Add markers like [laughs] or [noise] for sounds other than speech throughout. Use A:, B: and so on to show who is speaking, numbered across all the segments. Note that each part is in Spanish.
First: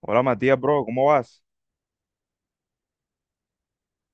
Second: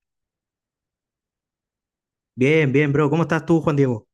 A: Hola Matías, bro, ¿cómo vas?
B: Bien, bien, bro. ¿Cómo estás tú, Juan Diego?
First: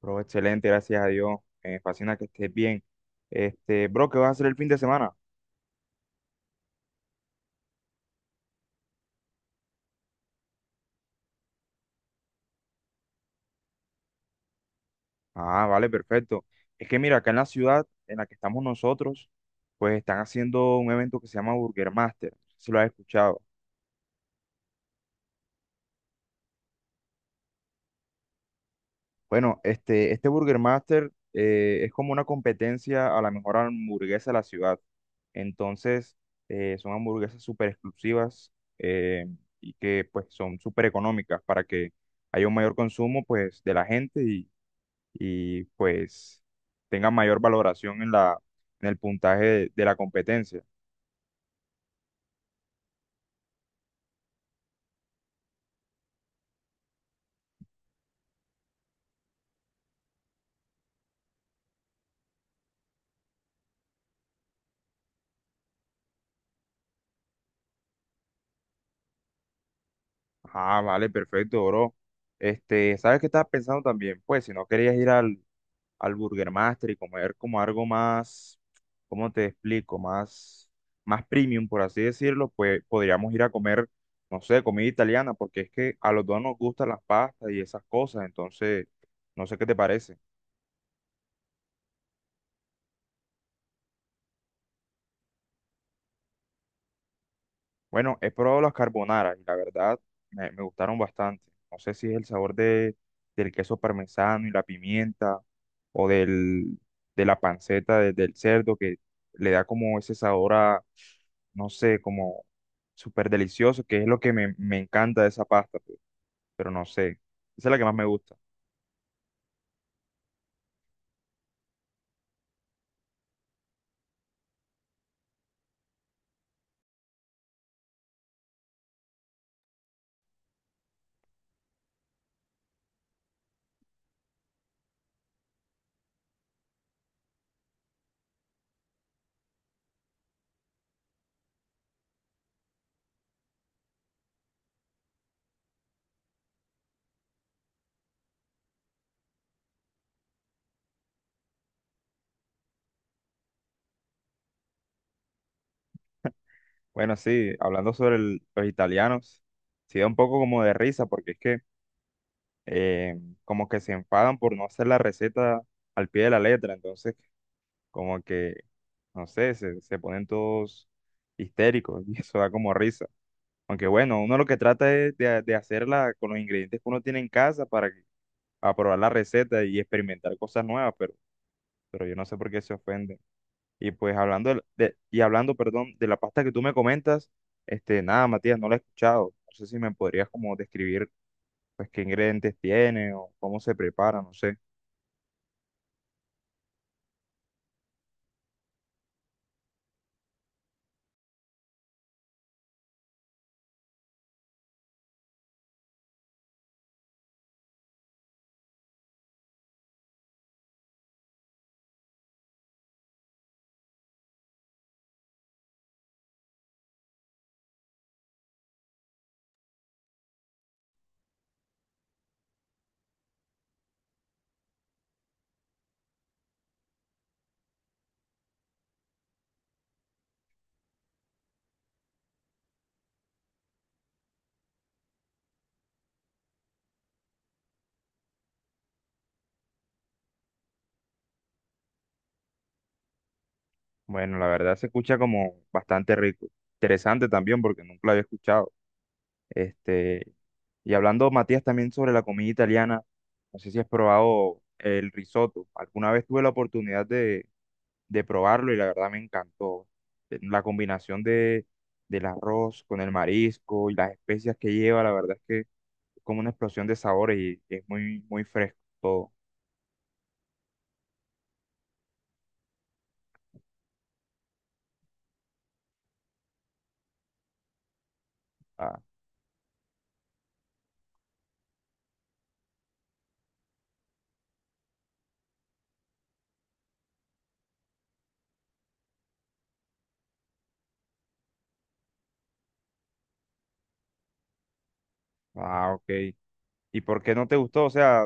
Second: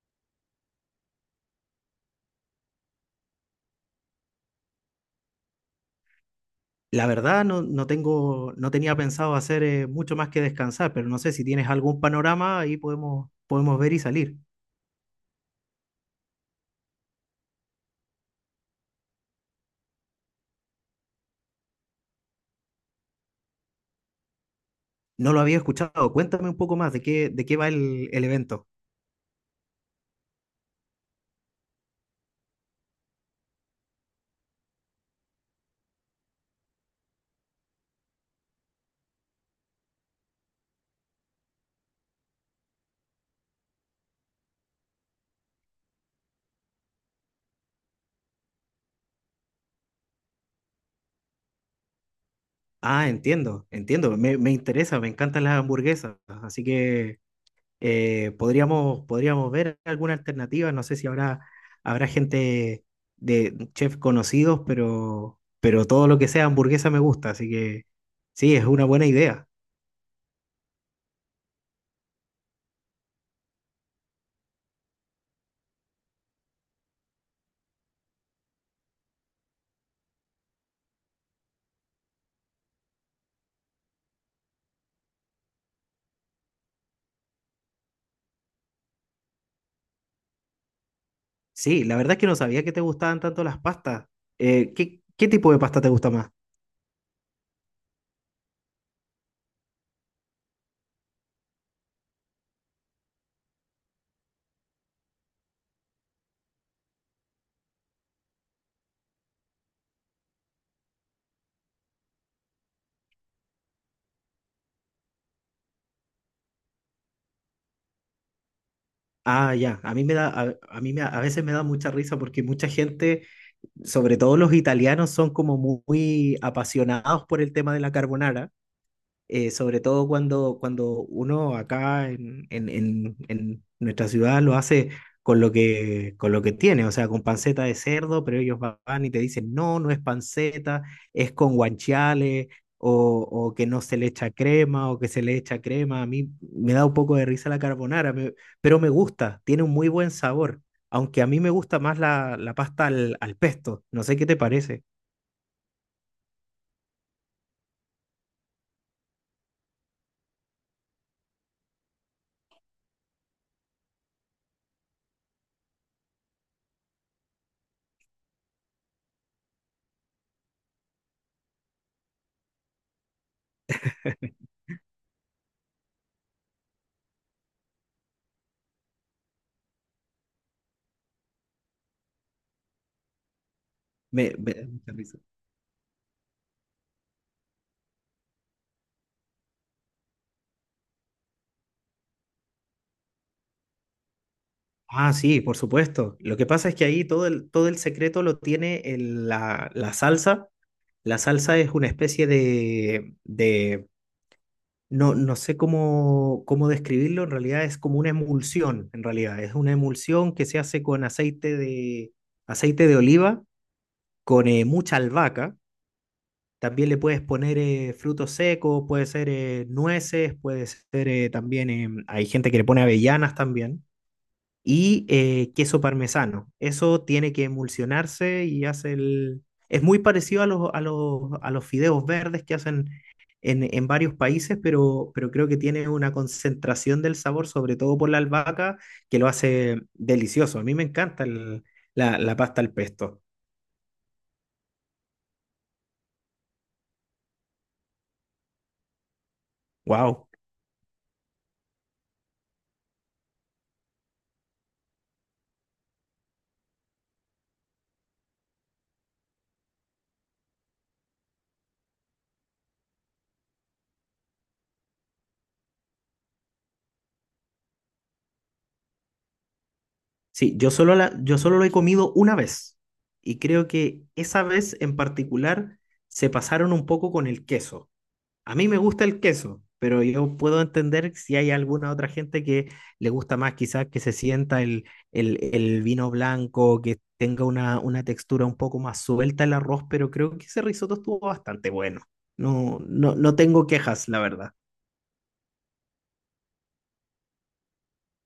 A: Bro, excelente, gracias a Dios. Me fascina que estés bien. Bro, ¿qué vas a hacer el fin de semana?
B: La verdad, no, no tenía pensado hacer mucho más que descansar, pero no sé si tienes algún panorama, ahí podemos ver y salir.
A: Ah, vale, perfecto. Es que mira, acá en la ciudad en la que estamos nosotros, pues están haciendo un evento que se llama Burger Master. No sé si lo has escuchado.
B: No lo había escuchado. Cuéntame un poco más de qué va el evento.
A: Bueno, este Burger Master es como una competencia a la mejor hamburguesa de la ciudad. Entonces, son hamburguesas súper exclusivas eh, y que pues son súper económicas para que haya un mayor consumo pues de la gente y pues tengan mayor valoración en en el puntaje de la competencia.
B: Ah, entiendo, entiendo. Me interesa, me encantan las hamburguesas. Así que podríamos ver alguna alternativa. No sé si habrá gente de chefs conocidos, pero todo lo que sea hamburguesa me gusta. Así que sí, es una buena idea.
A: Ah, vale, perfecto, bro. Este, ¿sabes qué estaba pensando también? Pues si no querías ir al Burger Master y comer como algo más, ¿cómo te explico? Más, más premium, por así decirlo, pues podríamos ir a comer, no sé, comida italiana, porque es que a los dos nos gustan las pastas y esas cosas, entonces, no sé qué te parece.
B: Sí, la verdad es que no sabía que te gustaban tanto las pastas. Qué tipo de pasta te gusta más?
A: Bueno, he probado las carbonara y la verdad me gustaron bastante. No sé si es el sabor de, del queso parmesano y la pimienta o del, de la panceta del cerdo que le da como ese sabor a, no sé, como súper delicioso, que es lo que me encanta de esa pasta, pues, pero no sé. Esa es la que más me gusta.
B: Ah, ya, a mí me, a veces me da mucha risa porque mucha gente, sobre todo los italianos, son como muy, muy apasionados por el tema de la carbonara. Sobre todo cuando uno acá en nuestra ciudad lo hace con lo con lo que tiene, o sea, con panceta de cerdo, pero ellos van y te dicen, no, no es panceta, es con guanciale, o que no se le echa crema, o que se le echa crema. A mí me da un poco de risa la carbonara, pero me gusta, tiene un muy buen sabor, aunque a mí me gusta más la pasta al pesto, no sé qué te parece.
A: Bueno, sí, hablando sobre los italianos, sí da un poco como de risa porque es que eh, como que se enfadan por no hacer la receta al pie de la letra. Entonces, como que, no sé, se ponen todos histéricos [laughs] y eso da como risa. Aunque bueno, uno lo que trata es de hacerla con los ingredientes que uno tiene en casa para que aprobar la receta y experimentar cosas nuevas, pero yo no sé por qué se ofenden. Y pues
B: Me
A: hablando
B: da mucha risa.
A: y hablando, perdón, de la pasta que tú me comentas, este, nada, Matías, no la he escuchado. No sé si me podrías como describir pues qué ingredientes tiene o cómo se prepara, no sé.
B: Ah, sí, por supuesto. Lo que pasa es que ahí todo el secreto lo tiene la salsa. La salsa es una especie de no, no sé cómo describirlo, en realidad es como una emulsión, en realidad. Es una emulsión que se hace con aceite de oliva, con mucha albahaca. También le puedes poner frutos secos, puede ser nueces, puede ser también, hay gente que le pone avellanas también. Y queso parmesano. Eso tiene que emulsionarse y hace el... Es muy parecido a a los fideos verdes que hacen en varios países, pero creo que tiene una concentración del sabor, sobre todo por la albahaca, que lo hace delicioso. A mí me encanta la pasta al pesto.
A: Bueno, la verdad se escucha como bastante rico. Interesante también porque nunca lo había escuchado.
B: Wow.
A: Este, y hablando, Matías, también sobre la comida italiana, no sé si has probado el risotto. Alguna vez tuve la oportunidad de probarlo y la verdad me encantó. La combinación de, del arroz con el marisco y las especias que lleva, la verdad es que es como una explosión de sabores y es muy, muy fresco todo.
B: Sí, yo solo lo he comido una vez y creo que esa vez en particular se pasaron un poco con el queso. A mí me
A: Ah,
B: gusta el queso, pero yo puedo entender si hay alguna otra gente que le gusta más, quizás que se sienta el vino blanco, que tenga una textura un poco más suelta el arroz, pero creo que ese risotto estuvo bastante bueno. No, no, no tengo quejas, la verdad.
A: ah, ok. ¿Y por qué no te gustó? O sea,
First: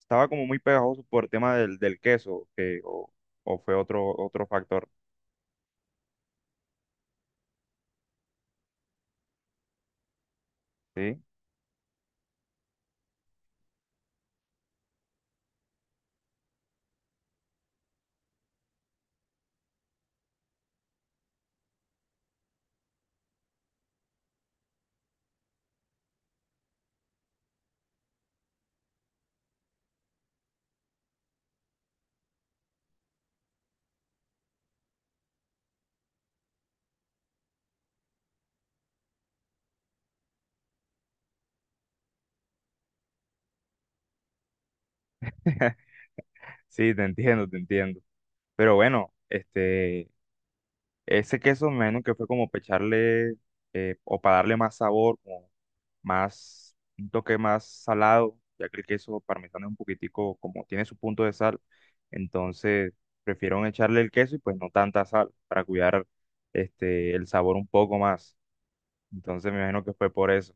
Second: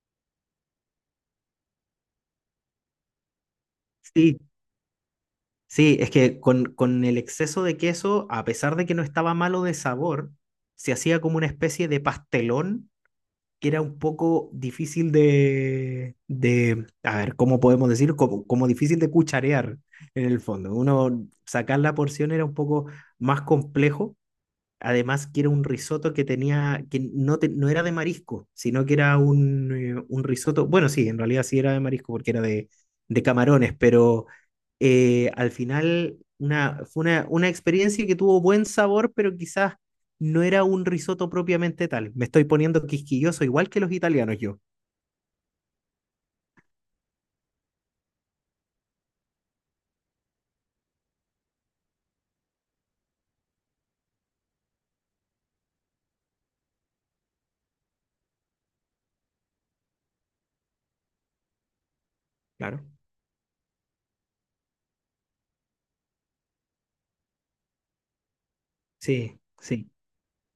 A: estaba como muy pegajoso por el tema del, del queso, que, o fue otro,
B: Sí,
A: otro factor,
B: sí, es que con el exceso de queso, a pesar de que no estaba malo de sabor, se
A: ¿sí?
B: hacía como una especie de pastelón que era un poco difícil de a ver, ¿cómo podemos decirlo? Como, como difícil de cucharear en el fondo. Uno sacar la porción era un poco más complejo. Además, que era un risotto que tenía, que no, no era de marisco, sino que era un risotto. Bueno, sí, en realidad sí era de marisco porque era de camarones, pero al final una experiencia que tuvo buen sabor, pero quizás no era un risotto propiamente tal. Me estoy poniendo quisquilloso, igual que los italianos yo.
A: [laughs] Sí, te entiendo, te entiendo. Pero bueno, este, ese queso me imagino que fue como para echarle o para darle más sabor, como más, un toque más salado, ya que el queso parmesano es un poquitico, como tiene su punto de sal,
B: Claro.
A: entonces prefiero echarle el queso y pues no tanta sal para cuidar este, el sabor un poco más.
B: Sí,
A: Entonces me imagino
B: sí.
A: que fue por eso.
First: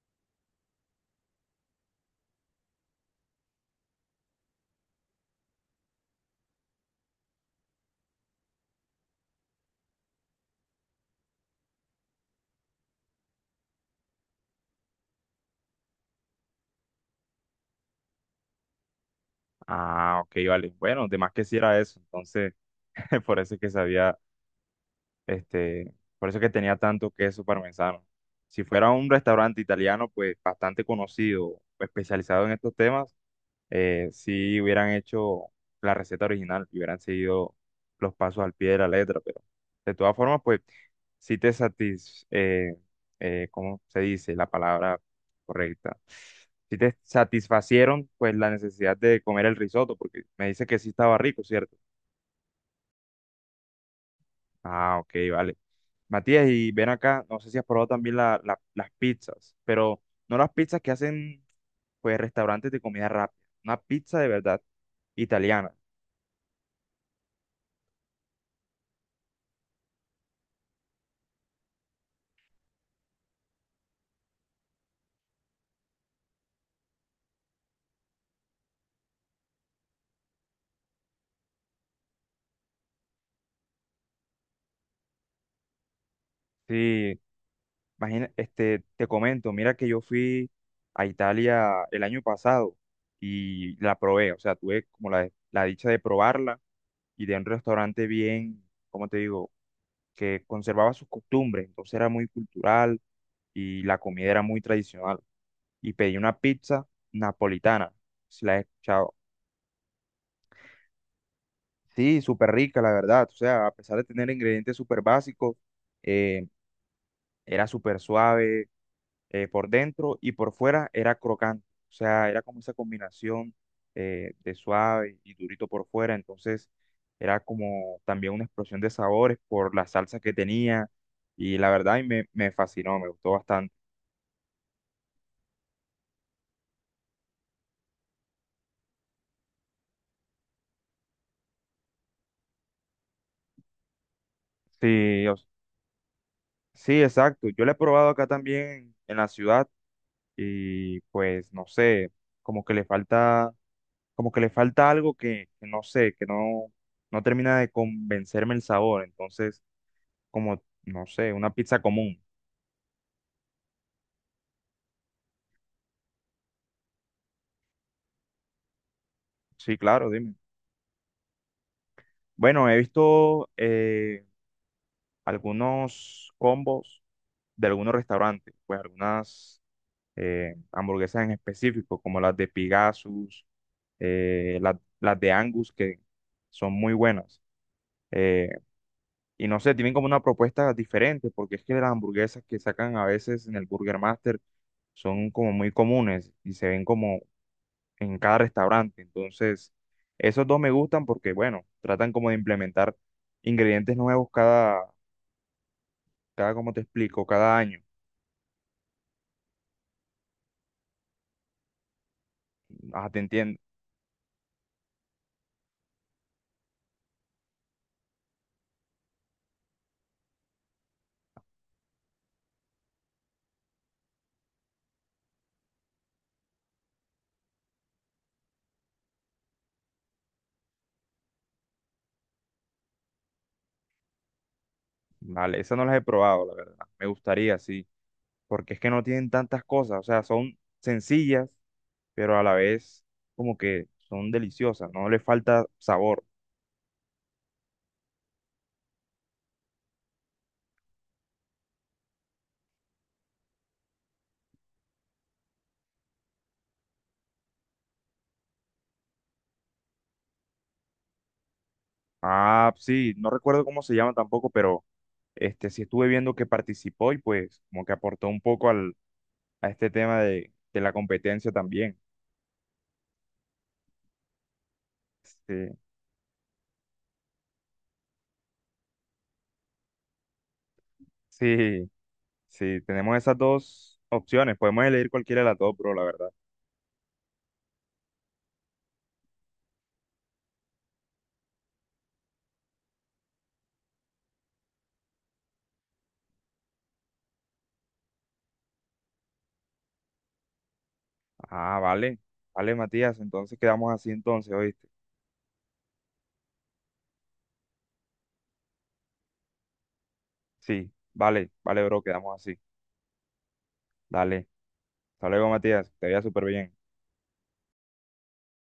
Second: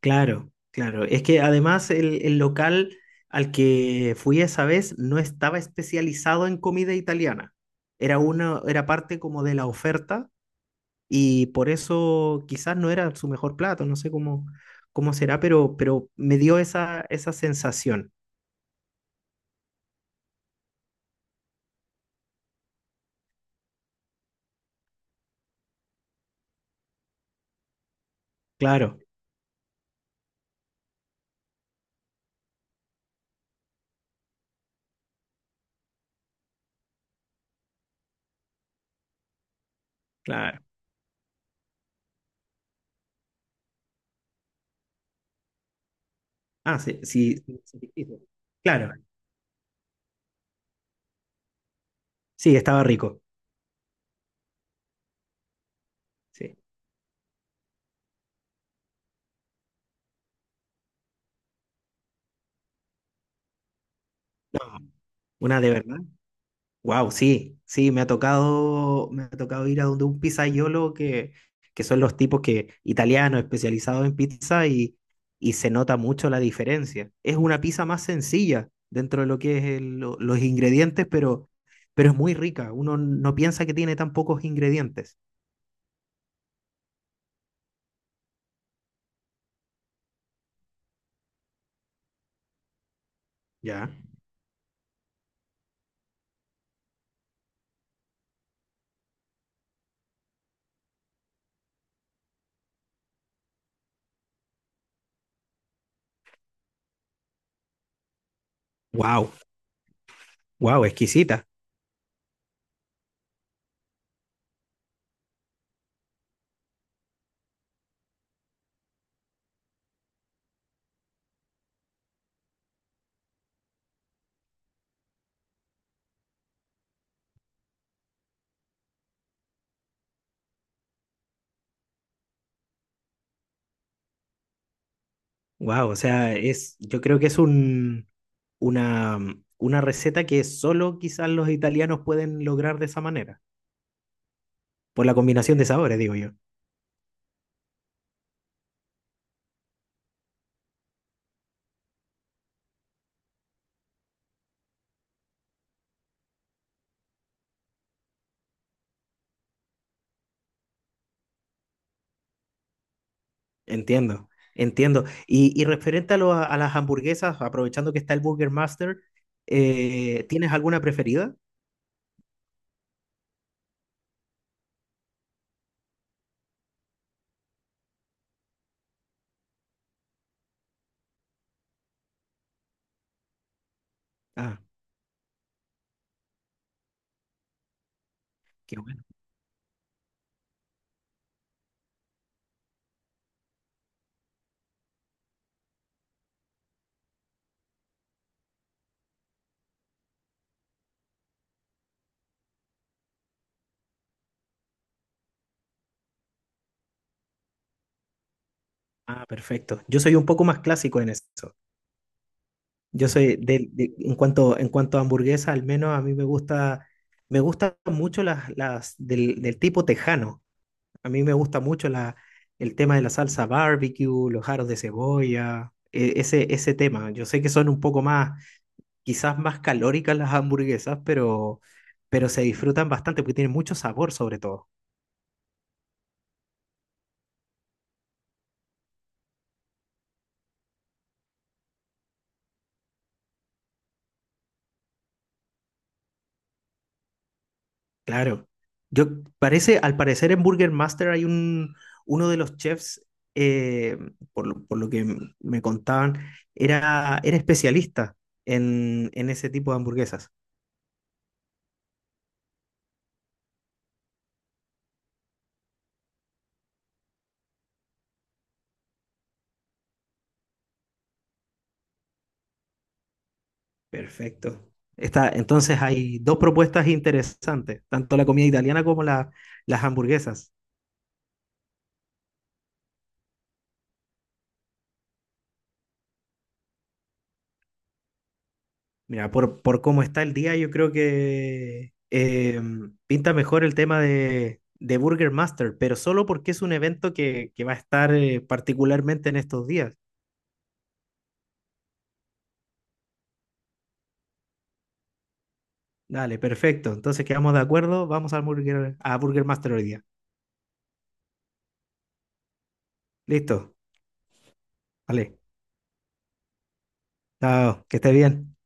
B: Claro, claro. Es que además el local al que fui esa vez no estaba especializado en comida italiana. Era parte como de la oferta y por eso quizás no era su mejor plato, no sé cómo será, pero me dio esa, esa sensación.
A: Ah, ok, vale. Bueno, de más que sí era eso, entonces [laughs] por eso es que sabía. Este, por eso que tenía tanto queso parmesano. Si fuera
B: Claro,
A: un restaurante italiano, pues bastante conocido, especializado en estos temas, sí hubieran hecho la receta original y hubieran seguido los pasos al pie de la letra, pero de todas formas,
B: claro.
A: pues sí te ¿cómo se dice la palabra correcta? Si
B: Ah,
A: te
B: sí, sí, sí, sí,
A: satisfacieron,
B: sí.
A: pues la
B: Claro,
A: necesidad de comer el risotto, porque me dice que sí estaba rico, ¿cierto?
B: sí, estaba rico.
A: Ah, ok, vale. Matías,
B: Sí.
A: y ven acá, no sé si has probado también las pizzas, pero no las pizzas que hacen pues restaurantes de comida rápida, una pizza de verdad
B: Una de
A: italiana.
B: verdad. Wow, sí, sí, me ha tocado ir a donde un pizzaiolo que son los tipos que, italianos, especializados en pizza, y se nota mucho la diferencia. Es una pizza más sencilla dentro de lo que es los ingredientes, pero es muy rica. Uno no piensa que tiene tan pocos ingredientes.
A: Sí, imagina, este, te comento, mira que yo fui a Italia el año pasado y
B: Ya.
A: la probé, o sea, tuve como la dicha de probarla y de un restaurante bien, ¿cómo te digo? Que conservaba sus costumbres, entonces era muy cultural y la comida era muy tradicional. Y pedí una pizza napolitana. Si la he escuchado.
B: Wow, wow, exquisita.
A: Sí, súper rica, la verdad. O sea, a pesar de tener ingredientes súper básicos, eh, era súper suave por dentro y por fuera era crocante. O sea, era como esa combinación de suave y durito por fuera. Entonces, era como también una explosión de sabores por la salsa que tenía. Y la verdad, y me fascinó, me gustó bastante.
B: Wow, o sea, es, yo creo que es una, una receta que solo quizás los italianos pueden lograr de esa manera. Por la
A: Sí, o-
B: combinación de sabores, digo yo.
A: sí, exacto. Yo la he probado acá también en la ciudad y pues no sé, como que le falta, como que le falta algo que no sé, que no, no termina de convencerme el sabor, entonces como, no sé, una pizza común.
B: Entiendo, entiendo. Y referente a, a las hamburguesas, aprovechando que está el Burger Master,
A: Sí, claro, dime.
B: ¿tienes alguna preferida?
A: Bueno, he visto algunos combos de algunos restaurantes, pues algunas hamburguesas en específico, como las de Pegasus,
B: Ah,
A: las de Angus, que son muy buenas. Eh,
B: qué bueno.
A: Y no sé, tienen como una propuesta diferente, porque es que las hamburguesas que sacan a veces en el Burger Master son como muy comunes y se ven como en cada restaurante. Entonces, esos dos me gustan porque, bueno, tratan como de implementar ingredientes nuevos como te explico, cada año.
B: Ah, perfecto. Yo soy un poco más clásico en eso.
A: Ah,
B: Yo
A: te
B: soy
A: entiendo.
B: en en cuanto a hamburguesa, al menos a mí me gusta, me gustan mucho las del tipo tejano. A mí me gusta mucho el tema de la salsa barbecue, los jaros de cebolla, ese tema. Yo sé que son un poco más, quizás más calóricas las hamburguesas, pero se disfrutan bastante porque tienen mucho sabor sobre todo.
A: Vale, esas no las he probado, la verdad. Me gustaría, sí, porque es que no tienen tantas cosas, o sea, son sencillas, pero a la vez como que son deliciosas, no le falta sabor.
B: Claro. Yo parece, al parecer en Burger Master hay un, uno de los chefs, eh, por lo que me contaban, era, era especialista en ese tipo de hamburguesas.
A: Ah, sí, no recuerdo cómo se llama tampoco, pero este sí estuve viendo que participó y pues como que aportó un poco a este tema de la competencia también.
B: Perfecto. Está,
A: Sí,
B: entonces hay dos propuestas interesantes, tanto la comida italiana como las hamburguesas.
A: sí, sí, tenemos esas dos opciones, podemos elegir cualquiera de las dos, bro, la verdad.
B: Mira, por cómo está el día, yo creo que pinta mejor el tema de Burger Master, pero solo porque es un evento que va a estar particularmente en estos días.
A: Ah, vale, vale, Matías, entonces quedamos así entonces, ¿oíste?
B: Dale, perfecto. Entonces quedamos de acuerdo. Vamos al Burger, a Burger Master hoy día.
A: Sí, vale, vale, bro, quedamos así.
B: Listo.
A: Dale, hasta
B: Vale.
A: luego, Matías, que te vea súper bien.
B: Chao. Que esté bien.